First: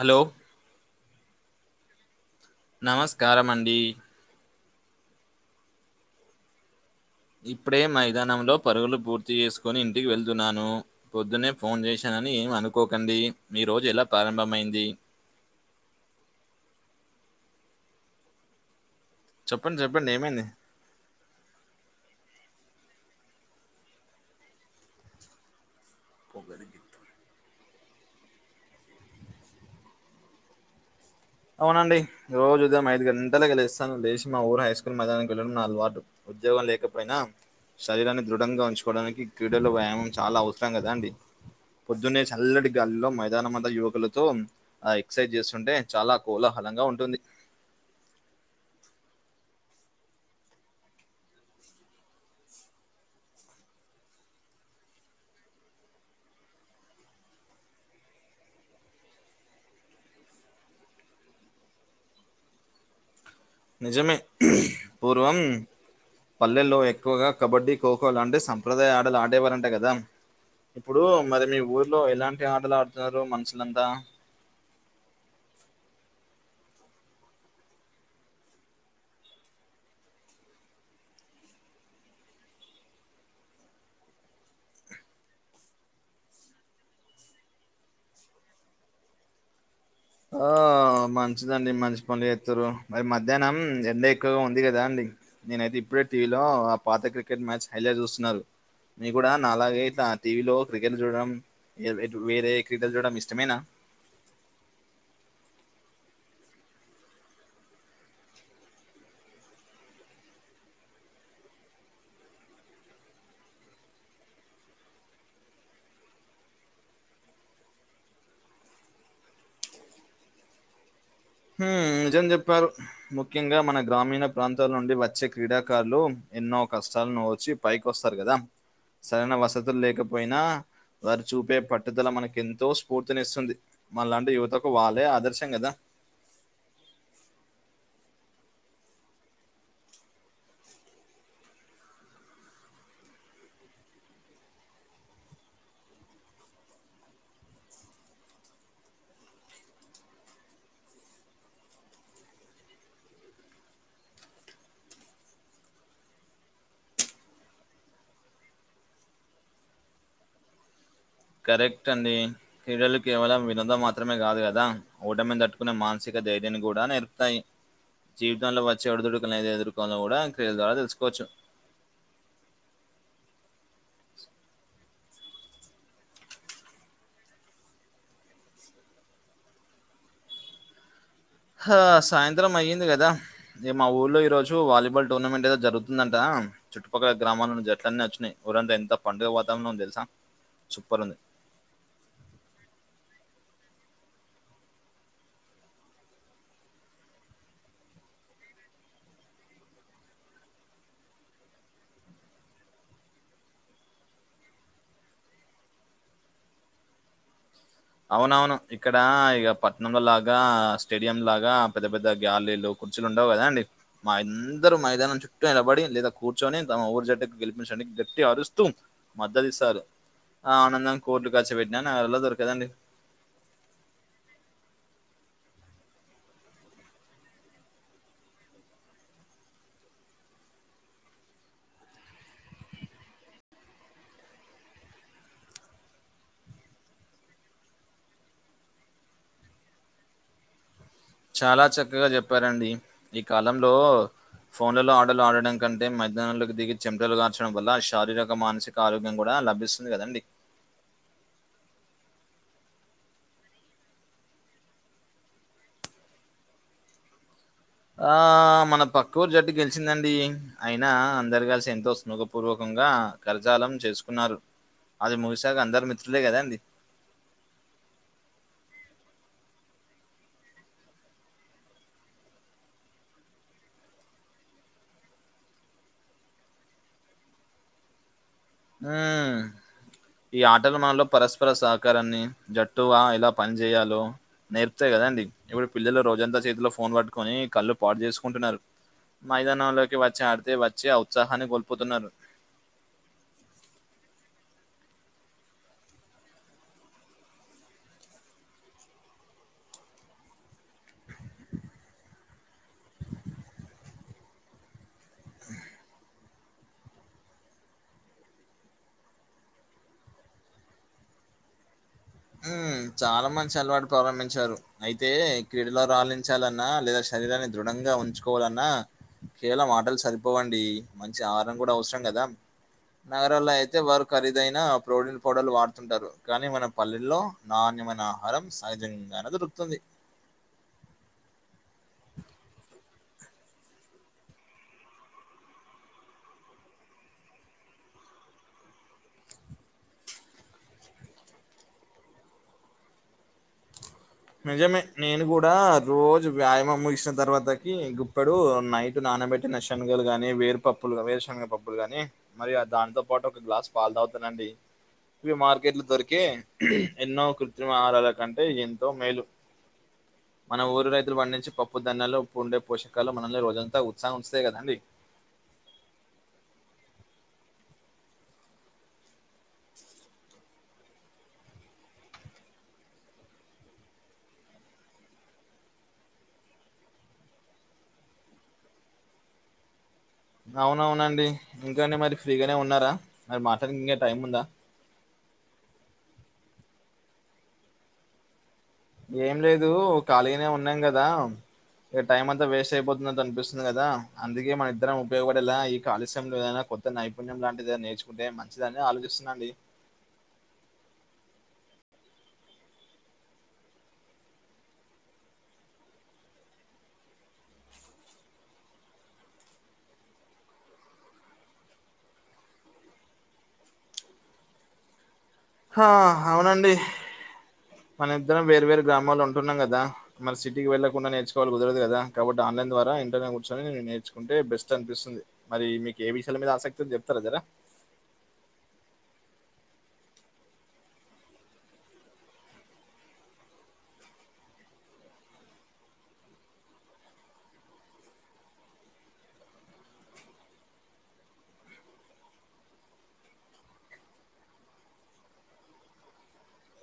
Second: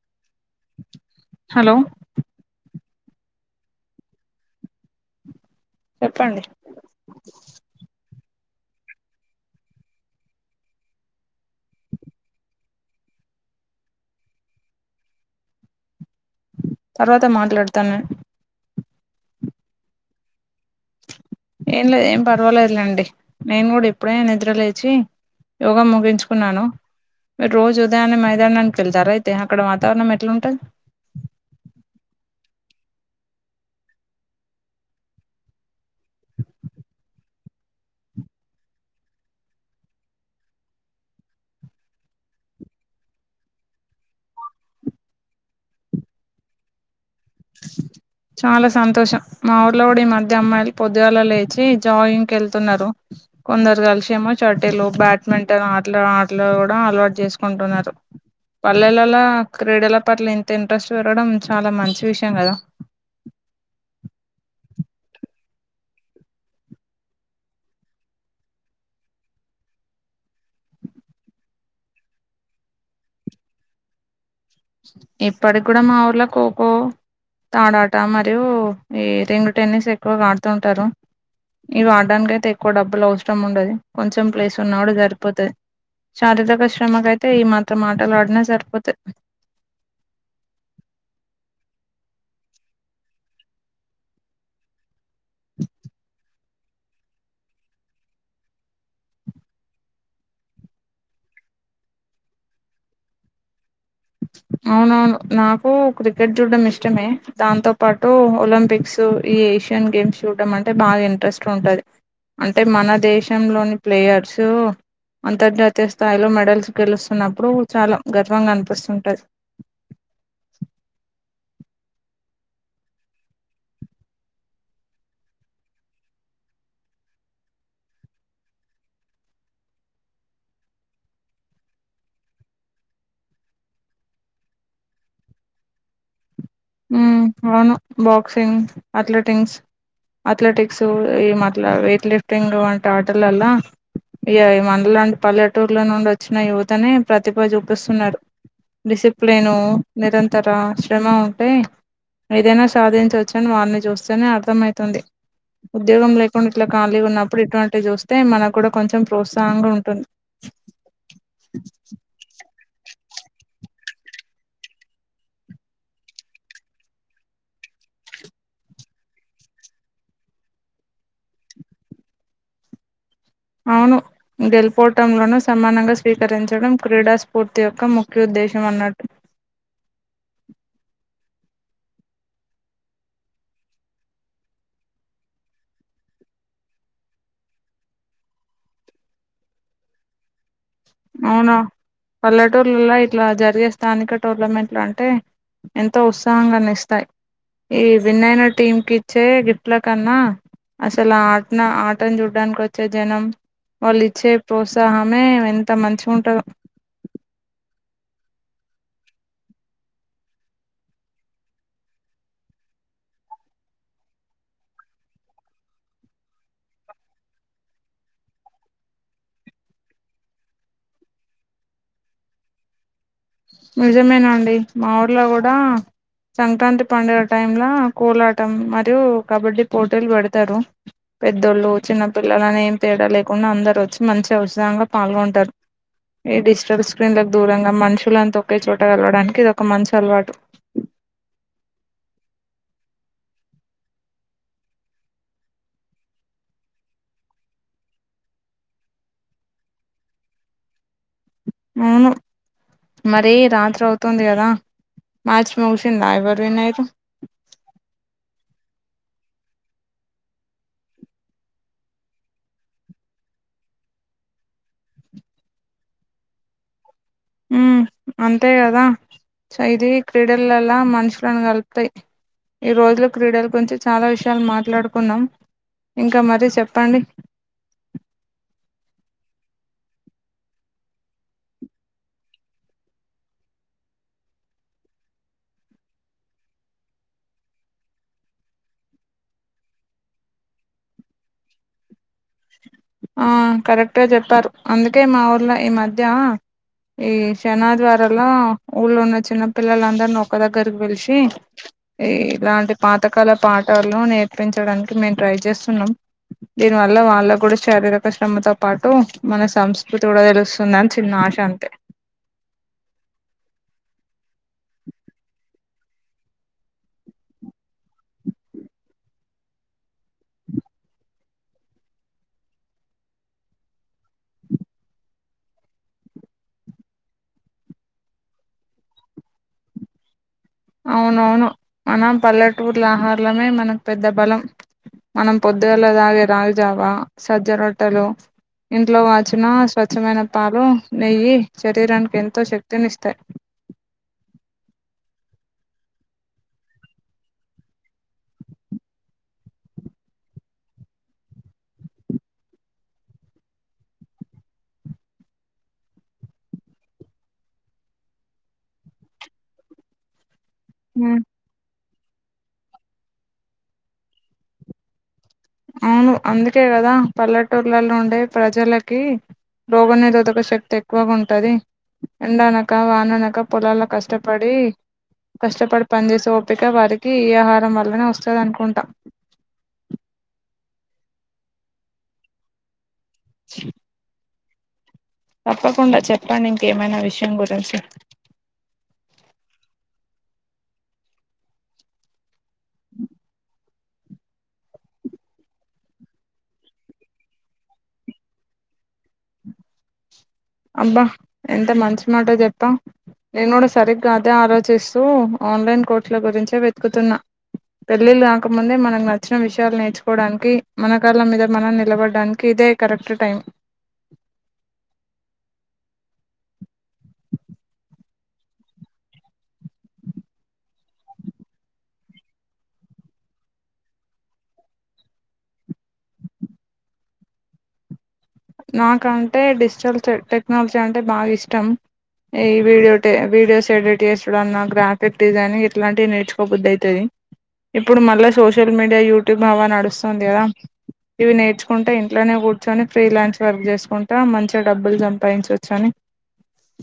Hello hello నమస్కారం అండి చెప్పండి ఇప్పుడే మైదానంలో పరుగులు పూర్తి చేసుకొని ఇంటికి వెళ్తున్నాను. పొద్దునే ఫోన్ చేశానని ఏం అనుకోకండి మీ రోజు ఎలా ప్రారంభమైంది తర్వాత మాట్లాడతాను చెప్పండి చెప్పండి ఏమైంది? ఏం లేదు ఏం పర్వాలేదులేండి నేను కూడా ఇప్పుడే నిద్ర లేచి యోగ ముగిన్ చు కున్నాను మీరు రోజు ఉదయాన్నే మైదానానికి వెళ్తారా అయితే అక్కడ వాతావరణం ఎట్లుంటది అవునండి రోజు ఉదయం ఐదు గంటాలకే లేస్తాను లేచి మా ఊరు హైస్కూల్ మైదానానికి వెళ్ళడం నా అలవాటు ఉద్యోగం లేకపోయినా శరీరాన్ని దృఢంగా ఉంచుకోవడానికి క్రీడలు వ్యాయామం చాలా అవసరం కదా అండి పొద్దున్నే చల్లటి గాలిలో మైదానమంత యువకులతో ఆ ఎక్సైజ్ చేస్తుంటే చాలా కోలహలంగా ఉంటుంది చాలా సంతోషం మా ఊర్లోగుడ ఈ మధ్య అమ్మాయిలు పొద్దుగాళ్ల లేచి జాగింగ్ వెళ్తున్నారు కొందరు కల్షేమో షటిలు బ్యాడ్మింటన్ ఆటలు ఆటలు కూడా అలవాటు చేసుకుంటున్నారు పల్లెలల్లా క్రీడల పట్ల ఇంత ఇంట్రెస్ట్ వేరగడం చాలా మంచి విషయం గద నిజమే హ్మ్ఁ పూర్వం పల్లెల్లో ఎక్కువగా కబడ్డీ ఖోఖో లాంటి సంప్రదాయ ఆటలు ఆడేవారంట కదా ఇప్పుడూ మరి మీ ఊర్లో ఎలాంటి ఆటలు ఆడుతున్నారు మనుసులంతా ఇప్పటి కూడా మా ఊర్లో కోకో తాడాట మరియు ఈ రింగ్ టెన్నిస్ ఎక్కువగా ఆడుతుంటారు ఇవి ఆడటానికి అయితే ఎక్కువ డబ్బులు అవసరం ఉండది కొంచెం ప్లేస్ ఉన్న కూడా సరిపోతది శారీరక శ్రమకైతే ఈ మాత్రం ఆటలు ఆడినా సరిపోతది ఆఁ మంచిదండి మంచి పనులు చెత్తుర్రు మరి మధ్యాహ్నం ఎండ ఎక్కువగా ఉంది కదా అండి నేనైతే ఇప్పుడే టీవీలో ఆ పాత క్రికెట్ మ్యాచ్ హైలైట్ చూసున్నారు నీ గుడా నలాగే ఇట్ల ఆ టీవీ లో క్రికెట్ చూడడం ఏ వేటు వేరే క్రీడలు చూడడం ఇష్టమేనా అవునవును నాకు క్రికెట్ చూడడం ఇష్టమే దాంతో పాటు ఒలింపిక్స్ టూ ఈ ఏషియన్ గేమ్స్ చూడం అంటే బాగా ఇంట్రెస్ట్ ఉంటాది అంటే మన దేశంలోని ప్లేయర్సు అంతర్జాతీయ స్థాయిలో మెడల్స్ గెలుస్తున్నప్పుడు చాలా గర్వంగ అనిపిస్తుంటది హామ్మ్ఁ నిజం జెప్పారు ముఖ్యంగా మన గ్రామీణ ప్రాంతాల నుండి వచ్చే క్రీడాకారులు ఎన్నో కష్టాల్ను ఓర్చి పైకొస్తారు కదా సరైన వసతులు లేకపోయినా వారు చూపే పట్టుదల మనకిెంతో స్ఫూర్తినిస్తుంది మాలాంటి యువతకు వాళ్ళే ఆదర్శం కదా హ్మ్ఁ అవును బాక్సింగ్ అథ్లెటిగ్స్ అథ్లెటిక్స్ ఏమాట్ల వెయిట్ లిఫ్టింగ్ వంటి ఆటలల్లా ఇగ మనలాంటి పల్లెటూర్ల నుండి వచ్చిన యువతని ప్రతిభ చూపిస్తున్నారు డిసిప్లేన్ను నిరంతర శ్రమ అంటే ఏదైనా సాధించొచ్చు అని వారిని చూస్తేనే అర్థమైతుంది ఉద్యోగం లేకుండా ఇట్ల ఖాళీగా ఉన్నప్పుడు ఇటువంటియి చూస్తే మనకు కూడా కొంచెం ప్రోత్సాహంగా ఉంటుంది కరెక్ట్ అండి క్రీడలు కేవలం వినోదం మాత్రమే కాదు గద ఓటమిని తట్టుకునే మాన్సిక ధైర్యాన్ని కూడా నేర్పుతాయి జీవితంలో వచ్చే ఒడిదుడుకులు అనేది ఎదురుకోవాల్నో కూడ క్రీడల ద్వారా తెసుకోవచ్చు. అవును గెలుపోటములను సమానంగా స్వీకరించడం క్రీడా స్ఫూర్తి యొక్క ముఖ్య ఉద్దేశం అన్నట్ ఆ సాయంత్రం అయ్యింది కదా ఏ మా ఊర్లో ఈ రోజు వాలీబాల్ టోర్నమెంట్ ఏదో జరుగుతుందంట చుట్టుపక్కల గ్రామాల నుంచి జట్లన్నీ వచ్చినాయి ఊరంతా ఎంత పండుగ వాతావరణం తెలుసా సూపరుంది. అవునా పల్లెటూర్లలో ఇట్లా జరిగే స్థానిక టోర్నమెంట్లు అంటే ఎంతో ఉత్సాహంగాన్నీ ఇస్తాయి ఈ విన్నైన టీం కి ఇచ్చే గిఫ్ట్ల కన్నా అసలు ఆ ఆటన ఆటను చూడ్డానికి వచ్చే జనం వాళ్ళు ఇచ్చే ప్రోత్సాహమే ఎంత మంచిగా ఉంటదో అవునవును ఇక్కడ ఇక పట్నం లో లాగా స్టేడియం లాగా పెద్ద పెద్ద గ్యాలరీలు కుర్చీలు ఉండవు కదా అండి మా అందరూ మైదానం చుట్టూ నిలబడి లేదా కూర్చొని తమ ఊరి జట్కు గెలిపించ గట్టిగా ఆరుస్తూ మద్దతు ఇస్తారు ఆ ఆనందాం కోట్లు ఖర్చు పెట్టిన [unintelligible] దొరకదండి నిజమేనండి మా ఊర్లో కూడా సంక్రాంతి పండుగ టైం కోలాటం మరియు కబడ్డీ పోటీలు పెడతారు పెద్దోళ్ళు చిన్న పిల్లలని ఏం తేడా లేకుండా అందరు వచ్చి మంచి ఔషధంగా పాల్గొంటారు ఈ డిజిటల్ స్క్రీన్ లకు దూరంగా మనుషులంతా ఒకే చోట కలవడానికి ఇది ఒక మంచి అలవాటు చాలా చక్కగా చెప్పారండి ఈ కాలంలో ఫోన్లలో ఆటలు ఆడడం కంటే మైదానం లోకి దిగి చెమటలు కార్చడం వల్ల శారీరక మానసిక క్క ఆరోగ్యం కూడా లభిస్తుంది కదండి వును మరి రాత్రి అవుతుంది కదా మార్చి ముగిసిందా ఎవరు విన్ అయురు ఆ మన పక్క ఊరు జట్టు గెలిచిందండి అయినా అందరు కలిసి ఎంతో స్నేహపూర్వకంగా కర్జాలం చేసుకున్నారు అది ముగిసాక అందరు మిత్రులే కదా అండి ఉ అంతే కదా ఇది క్రీడలలా మనుషులను కలుపుతాయి ఈ రోజులు క్రీడల గురించి చాలా విషయాలు మాట్లాడుకున్నాం ఇంకా మరీ చెప్పండి ఊ ఈ ఆటలు మనలో పరస్పర సహకారాన్ని జట్టువా ఎలా పని చేేయాలో నేర్పుతాయి కదండీ ఇప్పుడు పిల్లలు రోజంతా చేతిలో ఫోన్ పట్టుకొని కళ్ళు పాడు చేసుకుంటున్నారు మైదానంలోకి వచ్చి ఆడితే వచ్చి ఆ ఊత్సాహాన్ని కోల్పోతున్నారు ఆ కరెక్ట్ గా చెప్పారు అందుకే మా ఊరిలో ఈ మధ్య ఈ శని ఆదివారలో ఊళ్ళో ఉన్న చిన్న పిల్లలందరినీ ఒక దగ్గరకి పిలిచి ఈ ఇలాంటి పాతకాల పాటలు నేర్పి దించడానికి మేము ట్రై చేస్తున్నాం దీని వల్ల వా వాళ్ళు కూడా శారీరక శ్రమతో పాటు మన సంస్కృతి కూడా తెలుస్తుందని చిన్న ఆశ అంతే ఉ చాలా మంచి అలవాటు ప్రారంభించారు అయితే క్రీడలో రాలించాలన్నా లేదా శరీరాన్ని దృఢంగా ఉంచుకోవాలన్నా కేవలం ఆటలు సరిపోవండి మంచి ఆహారం కూడా అవసరం కదా నగరాల్లో అయితే వారు ఖరీదైన ప్రోటీన్ పౌడర్లు వాడుతుంటారు కానీ మనం పల్లెల్లో నాణ్యమైన ఆహారం సహజంగానే దొరుకుతుంది అవునవును మనం పల్లెటూరుల ఆహర్లమె మనకు పెద్ద బలం మనం పొద్దుగలె తాగే రాగిజావా సజ్జరొట్టలు ఇంట్లో కాచిన స్వచ్ఛమైన పాలు నెయ్యి శరీరానికి ఎంతో శక్తిని ఇస్తాయి నిజమే నేను గూడా రోజు వ్యాయామం ముగిసిన తర్వాతకి గుడ్ ఇప్పుడు నైట్ నానబెట్టిన శనగలు గాని వేరుపప్పులు వేరుశెనగ పప్పులు గాని మరి ఆ దానితో పాటు ఒక గ్లాస్ పాలు తాగుతానండి మార్కెట్లు దొరికే ఊ ఎన్నో కృత్రిమ ఆహారాల కంటే ఏంతో మేలు మన ఊరు రైతులు ఉమ్, పండించిన పప్పు పప్పు దాన్యాలు ఉండే పోషకాలు మనల్ని రోజంతా ఉత్సహం ఉంచుతారు కదండి అవును అందుకే కదా పల్లెటూర్లలో ఉండే ప్రజలకి రోగనిరోధక శక్తి ఎక్కువుగా ఉంటది ఎండానక వాననక పొలాల్లో కష్టపడి కష్టపడి పనిచేసే ఓప్పిక వారికి ఈ ఆహారం వల్లన వస్తుంది అనుకుంట అవును అవునండి ఇంకా అండి మరి ఫ్రీగానే ఉన్నారా మరి మాట్లాడడానికి టైమ్ ఉందా తప్పకుండా చెప్పండి ఇంకేమైనా విషయం గురించి ఏం లేదు ఖాళీనే ఉన్నాం గదా ఈ టైమ్ అంతా వేస్ట్ అయిపోతుంది అనిపిస్తుంది కదా అందుకే మన ఇద్దరం ఉపయోగపడేలా ఈ ఖాళీ సమయంలో ఏదైనా కొత్త ఒక నైపుణ్యం లాంటిది నేర్చుకుంటే మంచిదని ఆలోచిస్తున్నాండి అబ్బా ఎంత మంచి మాటా చెప్పావు నేను కూడా సరిగ్గా అదే ఆలోచిస్తూ ఆన్లైన్ కోర్సులు గురించే వెతుకుతున్నా పెళ్ళిళ్ళు కాకముందే మనం నచ్చిన విషయాలు నేర్చుకోవడానికి మన కాళ్ళు మీద మనం నిలబడ్డానికి ఇదే కరెక్ట్ టైం హ అవునండి మన ఇద్దరం వేరు వేరు గ్రామాల్లో ఉంటున్నాం కదా మరి సిటీకి వెళ్లకుండా నేర్చుకొవాలి కుదరదు కదా కాబట్టి ఆన్లైన్ ద్వారా ఇంట్లోనే కూర్చొని నేర్చుకుంటె బెస్ట్ అనిపిస్తుంది మరి మీకు ఏ విషయాల మీద ఆసక్తి ఉందో చెప్తారు కదా నాకంటే డిజిటల్ చె టెక్నాలజీ అంటే బాగా ఇష్టం ఈ వీడియో టే వీడియోస్ ఎడిట్ చేసుడు అన్న గ్రాఫిక్ డిజైనింగ్ ఇట్లాంటివి నేర్చుకోబుద్ది అయితది ఇప్పుడు మళ్ళా సోషల్ మీడియా యూట్యూబ్ బాగా నడుస్తుంది కదా ఇవి నేర్చుకుంటే ఇంట్లోనే కూర్చొని ఫ్రీలాన్స్ వర్క్ చేసుకుంటా మంచిగా డబ్బులు సంపాదించచ్చు అని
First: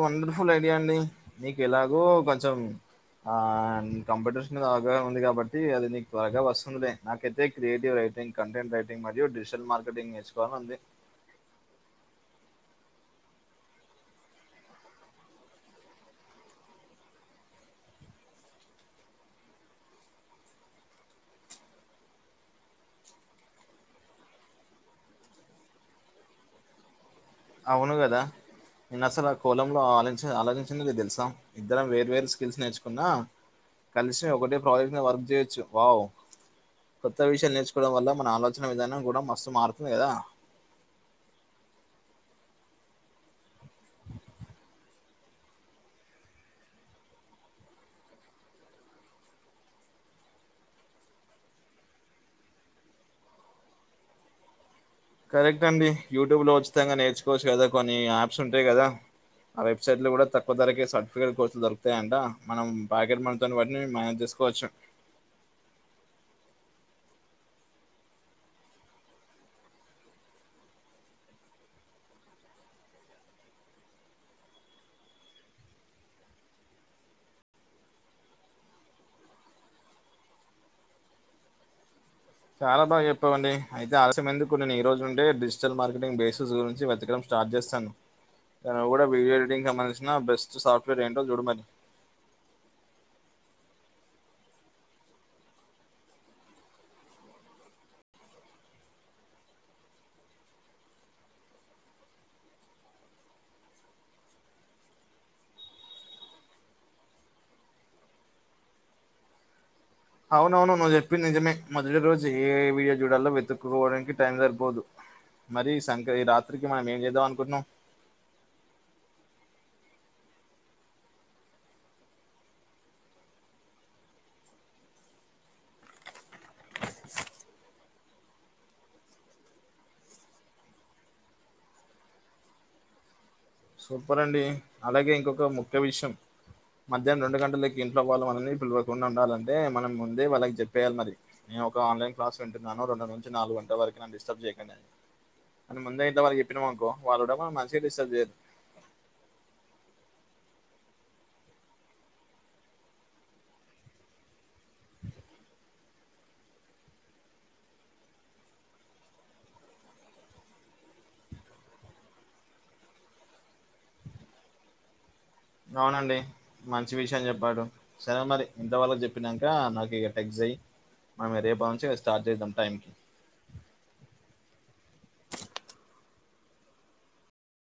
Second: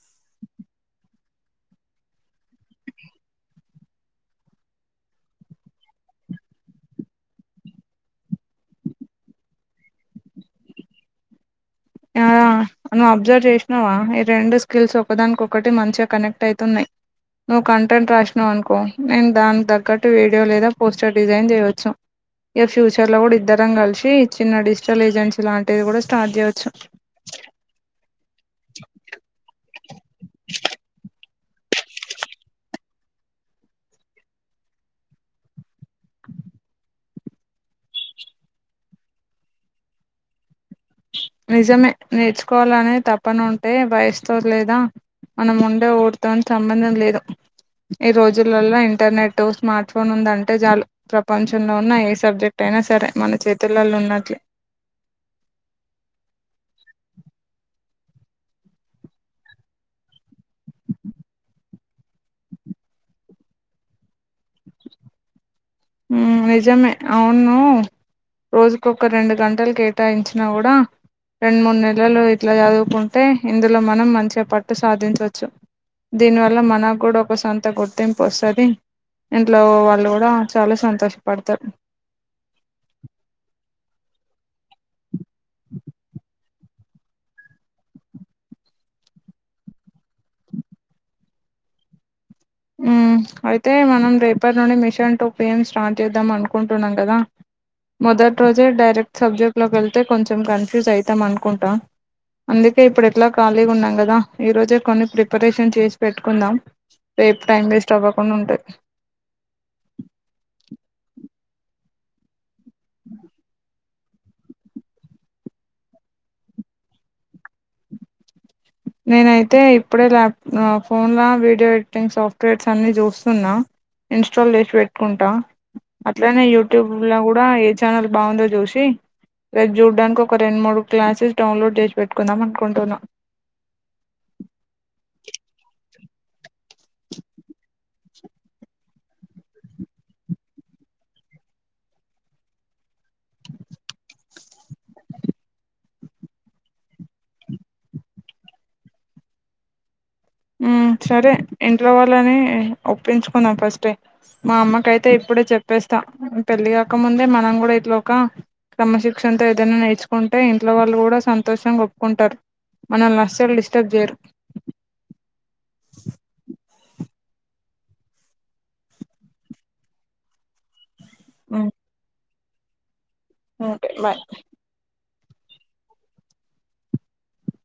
వండర్ఫుల్ ఐడియా అండి మీకు ఎలాగో కొంచెం ఆ కంప్యూటర్స్ మీద అవగాహన ఉంది కాబట్టి అది నీకు త్వరగా వస్తుందిలే నాకైతే క్రియేటివ్ రైటింగ్ కంటెంట్ రైటింగ్ మరియు డిజిటల్ మార్కెటింగ్ నేర్చుకోవాలని ఉంది ఆ నువ్వు అబ్జర్వ్ చేసినావా ఈ రెండు స్కిల్స్ ఒకదానికొక్కటి మంచిగా కనెక్ట్ అయితున్నామ్ నువ్వు కంటెంట్ రాసినవ్ అనుకో నేను దానికి తగ్గట్టు వీడియో లేదా పోస్టర్ డిజైన్ చేయవచ్చు ఇక ఫ్యూచర్ లో కూడా ఇద్దరం కలిసి చిన్న డిజిటల్ ఏజెన్సీ లాంటిది కూడా స్టార్ట్ చేయవచ్చు అవును కదా నేను అసలు ఆ కోనంలో ఆలోచి ఆలోచించ లేదు తెలుసా ఇద్దరం వేర్ వేరు స్కిల్స్ నేర్చుకున్నా కలిసిం ఒకటే ప్రాజెక్టు మీద వర్క్ చేయచ్చు వావ్ కొత్త విషయాలు నేర్చుకోవడం వల్ల మన ఆలోచన విధానం కూడా మస్తు మారుతుంది కదా నిజమే నేర్చుకోవాలనే తపనుంటే వయస్తో లేదా మనం ఉండే ఎవరితోని సంబంధం లేదు ఈ రోజులలో ఇంటర్నెట్ స్మార్ట్ ఫోన్ ఉందంటే చాలు ప్రపంచంలో ఉన్న ఏ సబ్జెక్ట్ అయినా సరే మన చేతులలో ఉన్నట్లే కరెక్ట్ అండి యూట్యూబ్ లో ఉచితంగా నేర్చుకోవచ్చు కదా కొన్ని యాప్స్ ఉంటాయి కదా ఆ వెబ్సైట్ లో కూడా తక్కువ ధరకే సర్టిఫికేట్ కోర్సులు దొకుతయ అంట మనం బ్యాకెట్ మనీ దాని బట్టి మీరు మేనేజ్ చేసుకోవచ్చు నిజమే అవును రోజుకు ఒక రెండు గంటలు కేటాయించినా కూడా రెండు మూడు నెలలు ఇట్లా చదువుకుంటే ఇందులో మనం మంచిగా పట్టు సాధించవచ్చు దీనివల్ల మనకు కూడా ఒక సొంత గుర్తింపు వస్తుంది ఇంట్లో వాళ్ళు కూడా చాలా సంతోషపడతర్ చాలా బాగా చెప్పావండి అయితే ఆలస్యం ఎందుకు నేను ఈ రోజు ఉంటే డిజిటల్ మార్కెటింగ్ బేసెస్ గురించి వెతకడం స్టార్ట్ చేస్తాను నువ్వు కూడా వీడియో ఎడిటింగ్కి సంబంధించిన బెస్ట్ సాఫ్ట్వేర్ ఏంటో చూడమరి ఉమ్ అయితే మనం రేపటి నుండి మిషన్ టో పిఎం స్టార్ట్ చేద్దాం అనుకుంటున్నాం కదా మొదటి రోజే డైరెక్ట్ సబ్జెక్ట్ లోకి వెళ్తే కొంచెం కన్ఫ్యూజ్ అవుతాం అనుకుంటా అందుకే ఇప్పుడు ఎట్లా ఖాళీగా ఉన్నాం కదా ఈ రోజే కొన్ని ప్రిపరేషన్ చేసి పెట్టుకుందాం రేపు టైం వెస్ట్ అవ్వకుండా ఉంటది అవునవును నువ్వు చెప్పి నిజమే మొదటి రోజు ఏ వీడియో చూడాలో వెతుక్కకోవడానికి టైం సరిపోదు మరి సంకరి ఈ రాత్రికి మనం ఏం చేద్దాం అనుకున్నాం నేనైతే ఇప్పుడే ల్యాప్ ఫోన్లో వీడియో ఎడిటింగ్ సాఫ్ట్వేర్స్ అన్ని చూస్తున్నా ఇన్స్టాల్ చేసి పెట్టుకుంటా అట్లనే యూట్యూబ్ లో కూడా ఏ ఛానల్ బాగుందో జూషి రేపు చూడడానికి ఒక రెండు మూడు క్లాసెస్ డౌన్లోడ్ చేసి పెట్టుకుందాం అనుకుంటున్నా సూపర్ అండి అలాగే ఇంకొక ముఖ్య విషయం మధ్యానం రెండు గంటలకి ఇంట్లోవాళ్ళు మనల్ని పిలవకుండా వుండాలంటే మనం ముందే వాళ్ళకి చెప్పేయాలి మరి నేను ఒక ఆన్లైన్ క్లాస్ వింటున్నాను రెండు నుంచి నాలుగు గంటల వరకి నన్ను డిస్టర్బ్ చేయకండి అని అని ముందే ఇంట్లో వాళ్లకి చెప్పినామనుకో వాళ్ళు కూడా మంచిగా డిస్టబ్ చేయరు ఉమ్ సరే ఇంట్లో వాళ్ళని ఒప్పించుకుందాం ఫస్ట్టే మా అమ్మకైతే ఇప్పుడే చెప్పేస్తా పెళ్ళి కాక ముందే మనం కూడా ఇట్ల ఒక క్రమశిక్షణ తో ఏదైనా నేర్చుకుంటే ఇంట్లో వాళ్ళు కూడా సంతోషంగా ఒప్పుకుంటారు మనల్ని అస్సలు డిస్టర్బ్ చేయరు అవునండి మంచి విషయం చెప్పారు సరే మరి ఇంట్లోవాళ్లకి చెప్పినాక నాకు టెక్స్చెయ్ మనం రేపా ఉమ్, నుంచి స్టార్ట్ చేద్దాం టైం కి ఓకే బాయ్